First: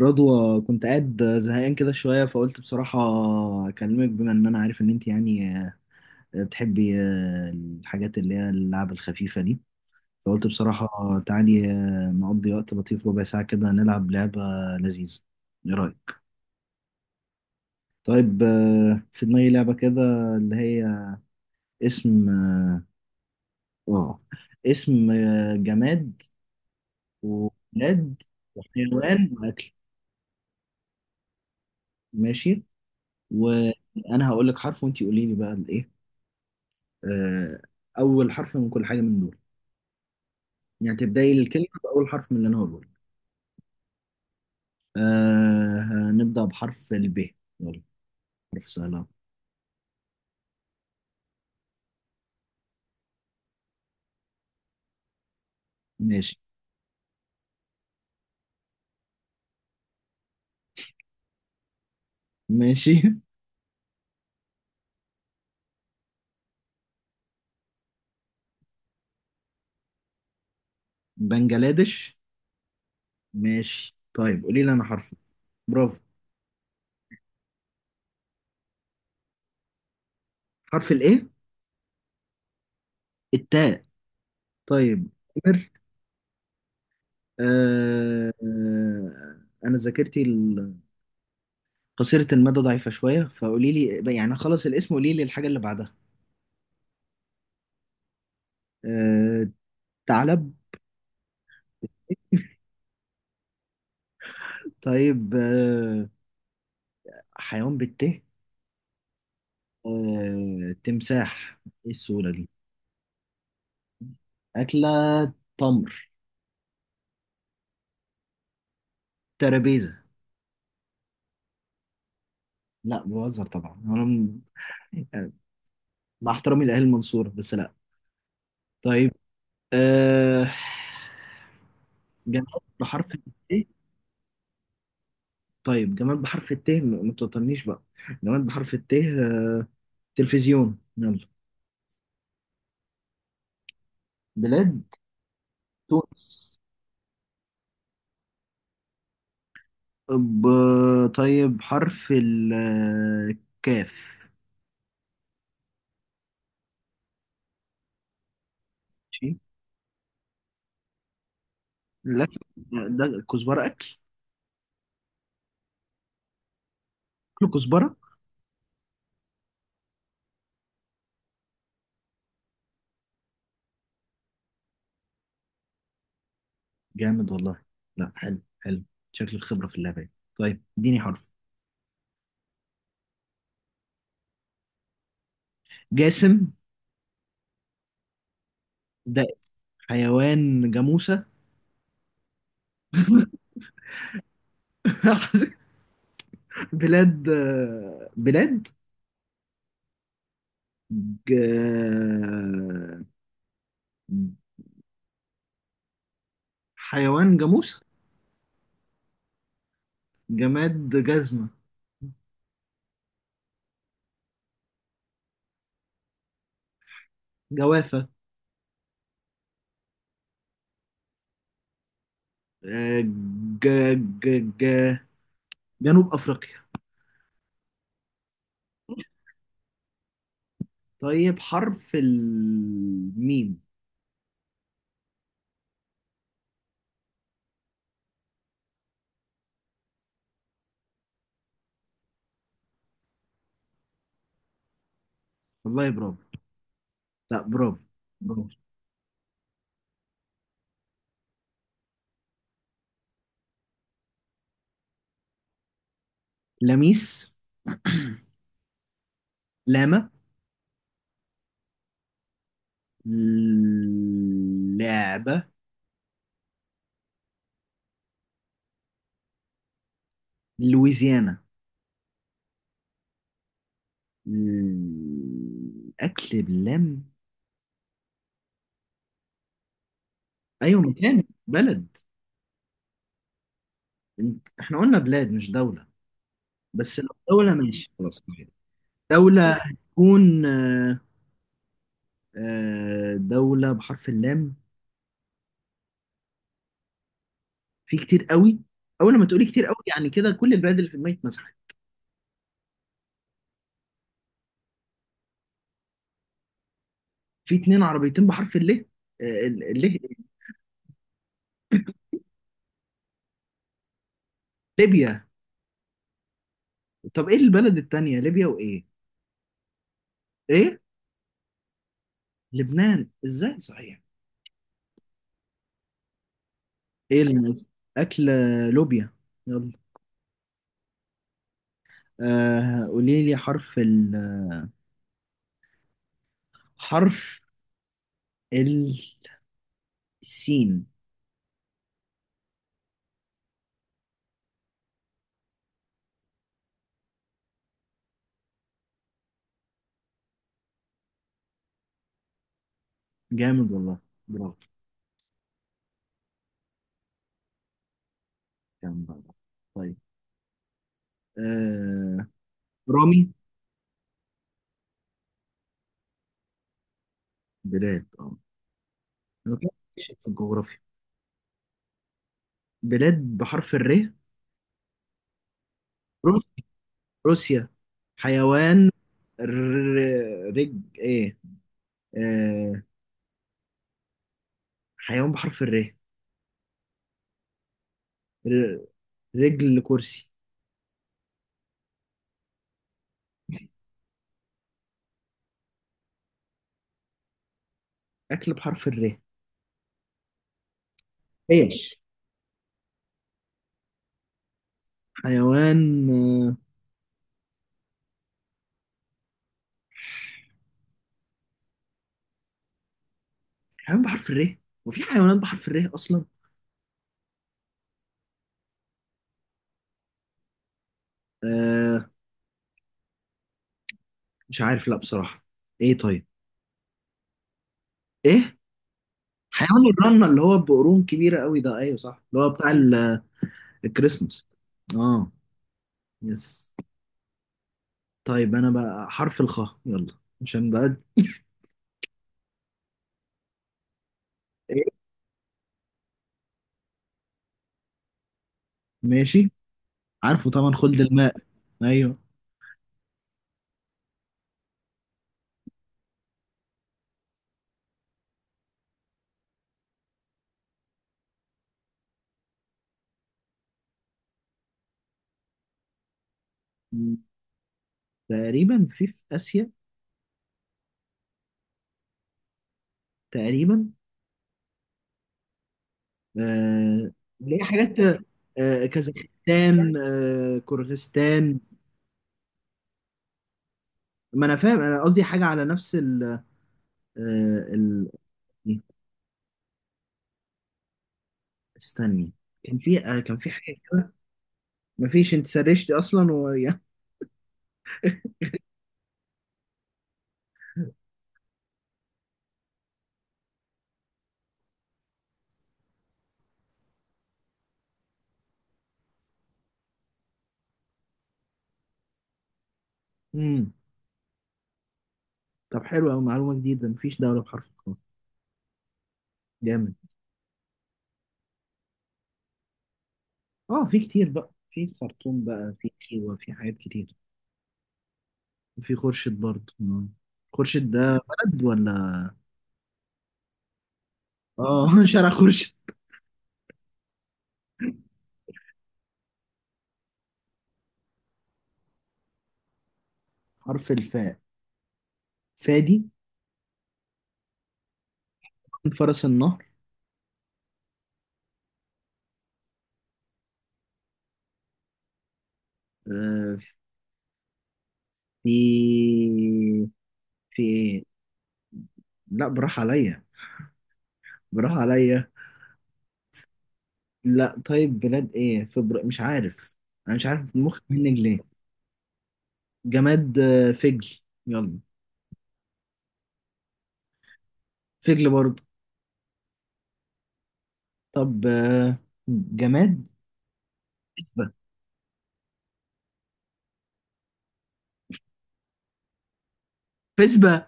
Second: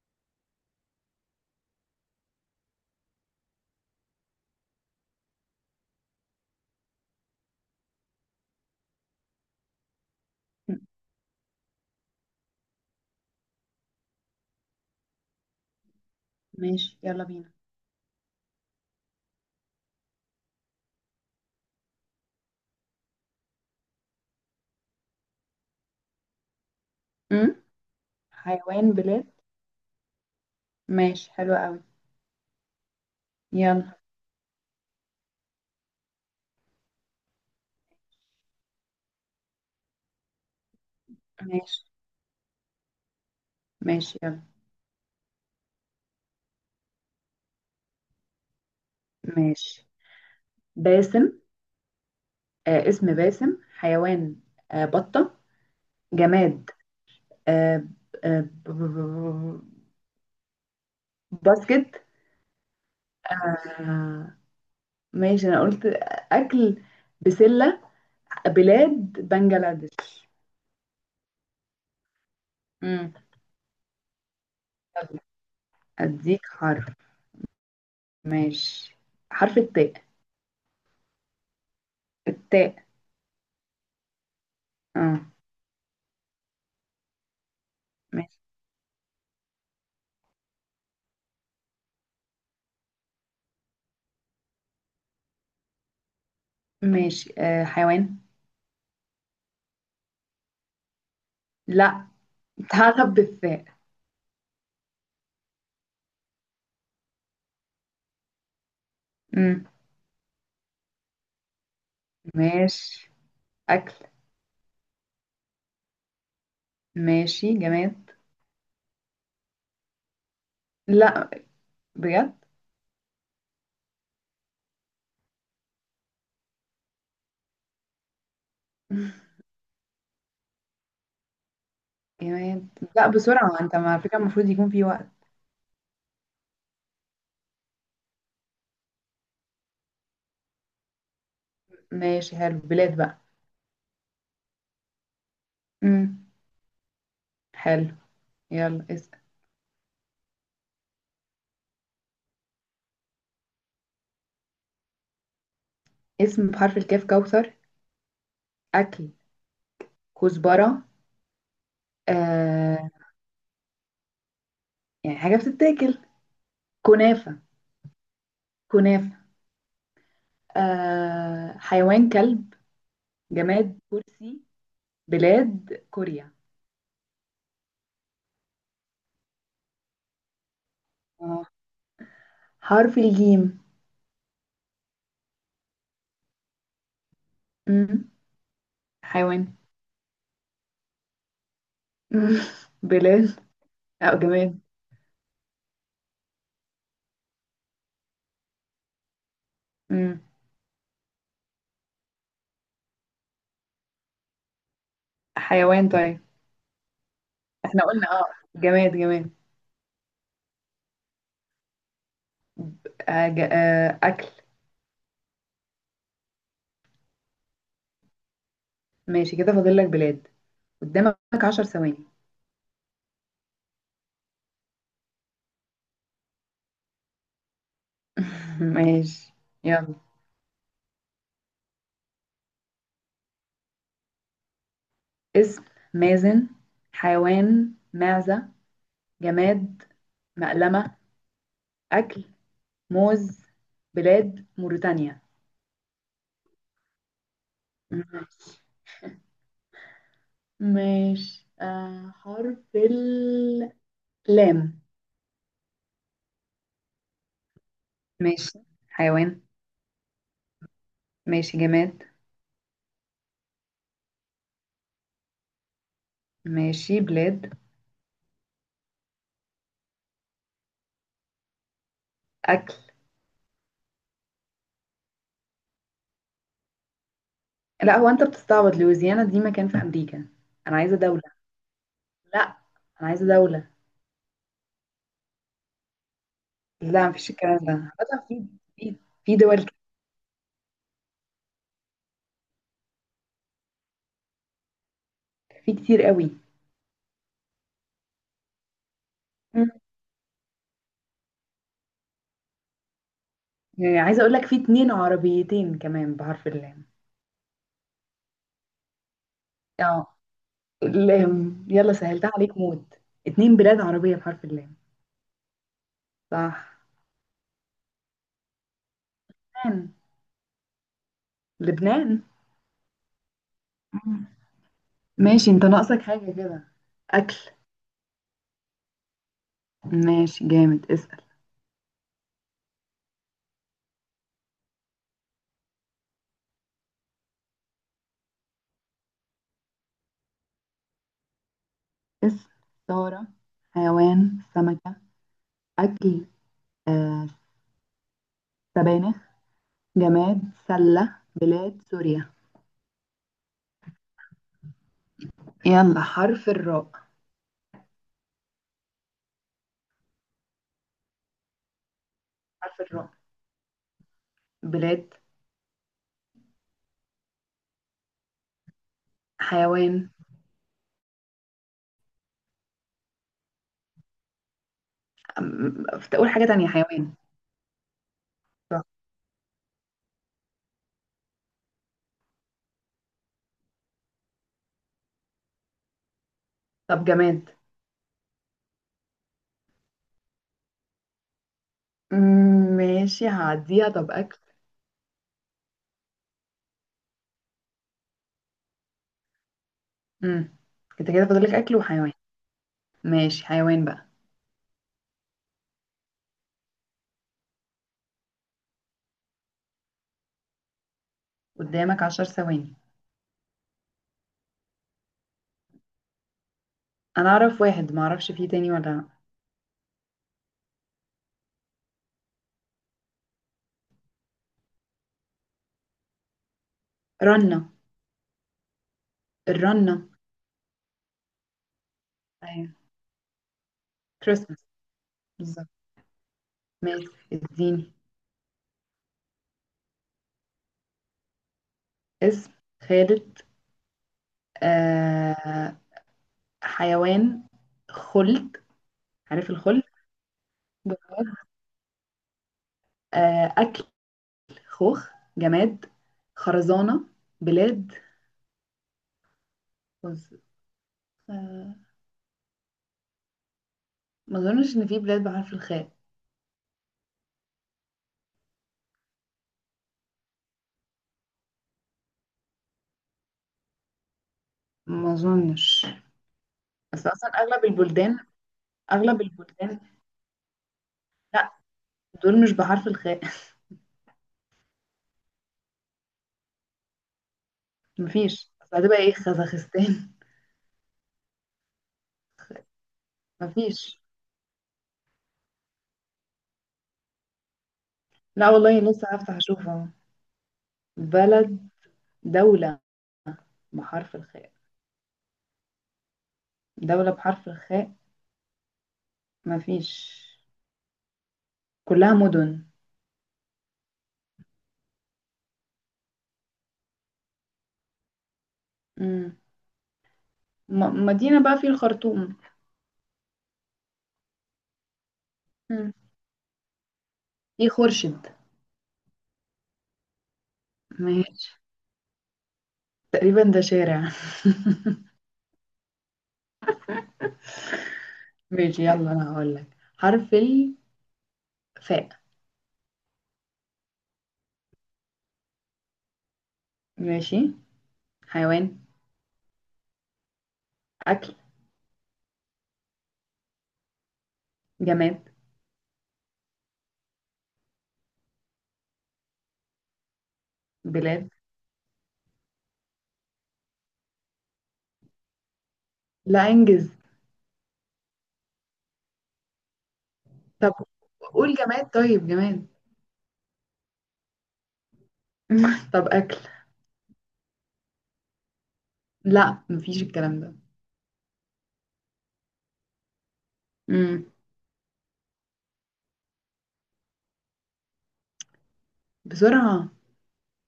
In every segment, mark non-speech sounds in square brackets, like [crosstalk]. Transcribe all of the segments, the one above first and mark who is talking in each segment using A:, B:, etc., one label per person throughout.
A: رضوى، كنت قاعد زهقان كده شوية فقلت بصراحة أكلمك، بما إن أنا عارف إن أنت يعني بتحبي الحاجات اللي هي اللعب الخفيفة دي. فقلت بصراحة تعالي نقضي وقت لطيف، ربع ساعة كده نلعب لعبة لذيذة. إيه رأيك؟
B: ماشي، يلا بينا.
A: طيب، في دماغي لعبة كده اللي هي اسم، آه اسم، جماد،
B: أم؟
A: وبلاد،
B: حيوان بلاد.
A: وحيوان، وأكل.
B: ماشي، حلو قوي.
A: ماشي،
B: يلا.
A: وأنا هقول لك حرف وأنت قولي لي بقى الإيه. آه، أول حرف من كل حاجة من دول، يعني تبدأي الكلمة
B: ماشي.
A: بأول حرف من اللي أنا هقوله لك.
B: ماشي يلا.
A: أه هنبدأ بحرف الب، يلا حرف سهل أهو.
B: ماشي. باسم. آه، اسم باسم. حيوان. آه، بطة.
A: ماشي.
B: جماد. آه. آه ب- ب- ب- باسكت.
A: ماشي.
B: آه. ماشي، أنا قلت. أكل. بسلة. بلاد. بنجلاديش.
A: [laughs] بنجلاديش.
B: أم.
A: ماشي، طيب قولي لي أنا حرف.
B: يلا،
A: برافو.
B: أديك حرف. ماشي. حرف التاء.
A: حرف الإيه؟
B: التاء.
A: التاء. طيب،
B: اه.
A: قمر. أه
B: ماشي.
A: آه، أنا ذاكرتي قصيرة المدى ضعيفة شوية، فقولي لي يعني خلص الاسم قولي لي الحاجة اللي بعدها.
B: ماشي. آه، حيوان.
A: أه ثعلب.
B: لا، هعرف بالثاء.
A: طيب، حيوان بالت،
B: امم.
A: آه، تمساح. ايه السهولة دي.
B: ماشي. أكل.
A: أكلة، تمر.
B: ماشي. جماد.
A: ترابيزة.
B: لا، بجد.
A: لا بهزر طبعا، يعني مع احترامي لأهل المنصورة، بس لا. طيب، أه... جماد
B: جماد. لا،
A: بحرف الت.
B: بسرعة، انت على فكرة المفروض يكون في وقت.
A: طيب جماد بحرف الت، ما تطنيش بقى. جماد بحرف الت، آه، تلفزيون، يلا.
B: ماشي، حلو. بلاد بقى.
A: بلاد،
B: امم.
A: تونس.
B: حلو. يلا، اسم.
A: ب... طيب حرف الكاف.
B: اسم بحرف الكاف كوثر. أكل.
A: ماشي.
B: كزبرة.
A: لا،
B: آه.
A: ده كزبرة أكل.
B: يعني حاجة بتتاكل. كنافة.
A: كل كزبرة.
B: كنافة. آه، حيوان كلب. جماد كرسي. بلاد كوريا.
A: جامد والله. لا حلو، حلو. شكل الخبرة في اللعبة. طيب اديني حرف.
B: آه. حرف الجيم.
A: جاسم.
B: مم.
A: ده اسم.
B: حيوان.
A: حيوان، جاموسة.
B: مم. [laughs] بلاد. اه، جماد.
A: [laughs] بلاد. بلاد.
B: امم.
A: ج...
B: حيوان، طيب.
A: حيوان جاموسة.
B: احنا قلنا اه. جماد جماد.
A: جماد، جزمة.
B: آه آه، اكل.
A: جوافة.
B: ماشي كده، فاضل لك بلاد. قدامك 10 ثواني.
A: آه، ج... ج... ج... جنوب أفريقيا.
B: [laughs] ماشي. يلا،
A: طيب، حرف الميم.
B: اسم مازن. حيوان معزة. جماد مقلمة. اكل موز. بلاد موريتانيا.
A: والله برافو. لا، برافو.
B: مم.
A: برافو.
B: ماشي، آه، حرف اللام.
A: لميس. [clears throat]
B: ماشي. حيوان.
A: لاما.
B: ماشي، جماد.
A: لعبة.
B: ماشي، بلاد.
A: لويزيانا.
B: اكل.
A: الأكل بلم.
B: لا، هو انت بتستعبط؟ لويزيانا دي مكان في امريكا. انا
A: أيوة،
B: عايزه دوله.
A: مكان، بلد.
B: لا، انا عايزه دوله.
A: إحنا قلنا بلاد مش دولة، بس لو
B: لا، مفيش
A: دولة
B: الكلام ده.
A: ماشي خلاص،
B: عامة في
A: طيب.
B: في في
A: دولة
B: دول كده،
A: هتكون آه، آه، دولة بحرف اللام،
B: في كتير قوي.
A: في كتير قوي. أول ما تقولي كتير
B: مم.
A: قوي يعني كده كل البلاد اللي في دماغي اتمسحت.
B: يعني عايزه اقول لك في اتنين عربيتين كمان بحرف اللام.
A: في اتنين عربيتين بحرف الليه؟ آه، الليه.
B: اه، اللام، يلا سهلتها عليك موت. اتنين بلاد عربيه بحرف اللام.
A: ليبيا.
B: صح.
A: طب إيه البلد التانية، ليبيا وإيه؟
B: لبنان.
A: إيه؟
B: لبنان.
A: لبنان إزاي؟ صحيح؟
B: مم. ماشي، انت ناقصك حاجه كده.
A: ايه
B: اكل.
A: الموز. اكل. لوبيا. يلا.
B: ماشي، جامد، اسال.
A: آه قولي لي حرف السين.
B: اسم سارة. حيوان سمكه. اكل. آه، سبانخ. جماد سلة بلاد سوريا.
A: جامد والله. برافو.
B: يلا، حرف الراء.
A: جامد والله. طيب، آه،
B: حرف الراء.
A: رامي.
B: بلاد.
A: بلاد، اه. أنا كده
B: حيوان.
A: ماشي في الجغرافيا. بلاد بحرف الر،
B: تقول حاجة
A: روسيا.
B: تانية. حيوان.
A: روسيا.
B: راء.
A: حيوان، رج ايه، آه، حيوان بحرف الر.
B: طب جماد.
A: ر- رجل كرسي.
B: مم. ماشي، هعديها. طب أكل.
A: اكل بحرف الر.
B: مم. انت كده فاضلك أكل
A: ايش؟
B: وحيوان. ماشي، حيوان بقى.
A: حيوان، آه،
B: قدامك 10 ثواني.
A: حيوان بحرف الر، وفي حيوانات بحرف الر اصلا؟
B: أنا أعرف واحد، معرفش فيه تاني ولا لأ.
A: آه، مش عارف لا بصراحه. ايه طيب؟
B: رنة.
A: ايه؟ حيوان
B: الرنة.
A: الرنه، اللي هو بقرون كبيره قوي ده، ايوه صح، اللي هو بتاع
B: أيوة.
A: الكريسماس.
B: كريسماس.
A: اه.
B: بالظبط.
A: يس.
B: ماشي، اديني.
A: طيب انا بقى حرف الخاء، يلا، عشان بقى.
B: اسم خالد.
A: ايه؟
B: آه. حيوان خلد. عارف
A: ماشي.
B: الخلد.
A: عارفه طبعا، خلد الماء.
B: جماد.
A: ايوه.
B: آه، أكل خوخ. جماد خرزانة. بلاد خز... آه، ما أظنش إن في بلاد بحرف الخاء.
A: م، تقريبا في اسيا تقريبا.
B: ما أظنش. بس
A: آه،
B: أصلا
A: اللي هي
B: أغلب
A: حاجات،
B: البلدان.
A: آه
B: أغلب البلدان.
A: كازاخستان، آه
B: لا،
A: كورغستان.
B: دول مش بحرف الخاء. [laughs]
A: ما انا فاهم، انا قصدي حاجه على نفس ال، آه ال...
B: مفيش، بس
A: إيه،
B: هتبقى إيه، خزخستان؟
A: استني،
B: [laughs]
A: كان في آه كان في حاجة.
B: مفيش.
A: مفيش، انت سرشتي اصلا و [laughs]
B: لا والله، لسه هفتح أشوف أهو. بلد. دولة بحرف الخاء. دولة بحرف الخاء. مفيش، كلها مدن.
A: امم. طب حلو قوي، معلومة جديدة، مفيش دولة بحرف القاف.
B: مم.
A: جامد.
B: مدينة بقى في الخرطوم.
A: اه في كتير بقى في خرطوم، بقى في
B: مم.
A: كيوة، في حاجات كتير.
B: في خورشيد.
A: وفي خورشيد برضه، آه. خورشيد ده
B: ماشي،
A: بلد ولا؟
B: تقريبا ده شارع. [laughs]
A: اه [laughs] شارع خورشيد.
B: ماشي، يلا، انا هقول لك حرف الفاء.
A: حرف الفاء. فادي.
B: ماشي. حيوان.
A: فرس النهر.
B: اكل. جماد.
A: آه، في في ايه؟
B: بلاد.
A: لا براح عليا، براح عليا.
B: لا، انجز.
A: لا طيب، بلاد ايه فبر، مش عارف. انا مش عارف
B: طب
A: المخ منك ليه.
B: قول جماد. طيب، جماد.
A: جماد، آه، فجل. يلا.
B: [laughs] طب اكل.
A: فجل برضه.
B: لا، مفيش الكلام ده.
A: طب آه، جماد،
B: امم.
A: فسبة.
B: بسرعة.
A: فسبة.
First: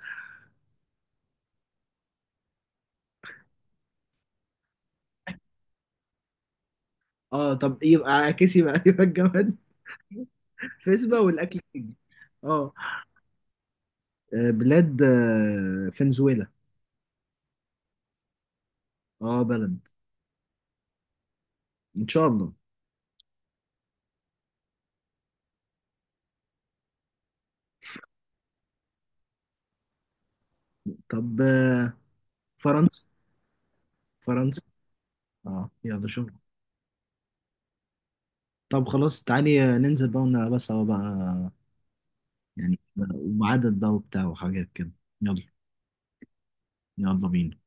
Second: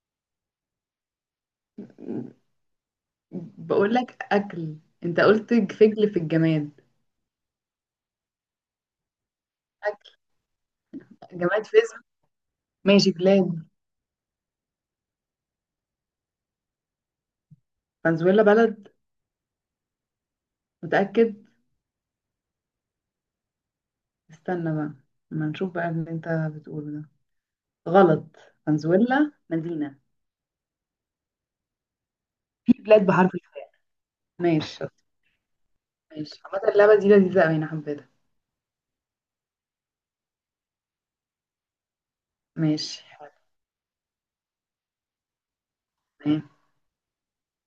B: بقول لك اكل. انت قلت فجل في الجماد.
A: اه طب يبقى عكس، يبقى [laughs] يبقى الجماد
B: اكل.
A: فسبة والاكل
B: جماد
A: فجل.
B: فيزم.
A: اه.
B: ماشي، بلاد.
A: آه، بلاد، آه، فنزويلا.
B: فنزويلا. بلد؟
A: اه بلد،
B: متأكد؟
A: ان شاء الله.
B: استنى بقى، ما نشوف بقى اللي انت بتقوله ده غلط. فنزويلا مدينة.
A: طب آه،
B: في
A: فرنسا.
B: بلاد بحرف الخاء.
A: فرنسا.
B: ماشي، بالظبط.
A: اه يلا شوف.
B: ماشي، عامة اللعبة دي لذيذة أوي، أنا حبيتها.
A: طب خلاص تعالي آه، ننزل بقى ونلعبها سوا بقى، يعني.
B: ماشي، حلو.
A: وعدد بقى وبتاع وحاجات كده. يلا. يلا بينا.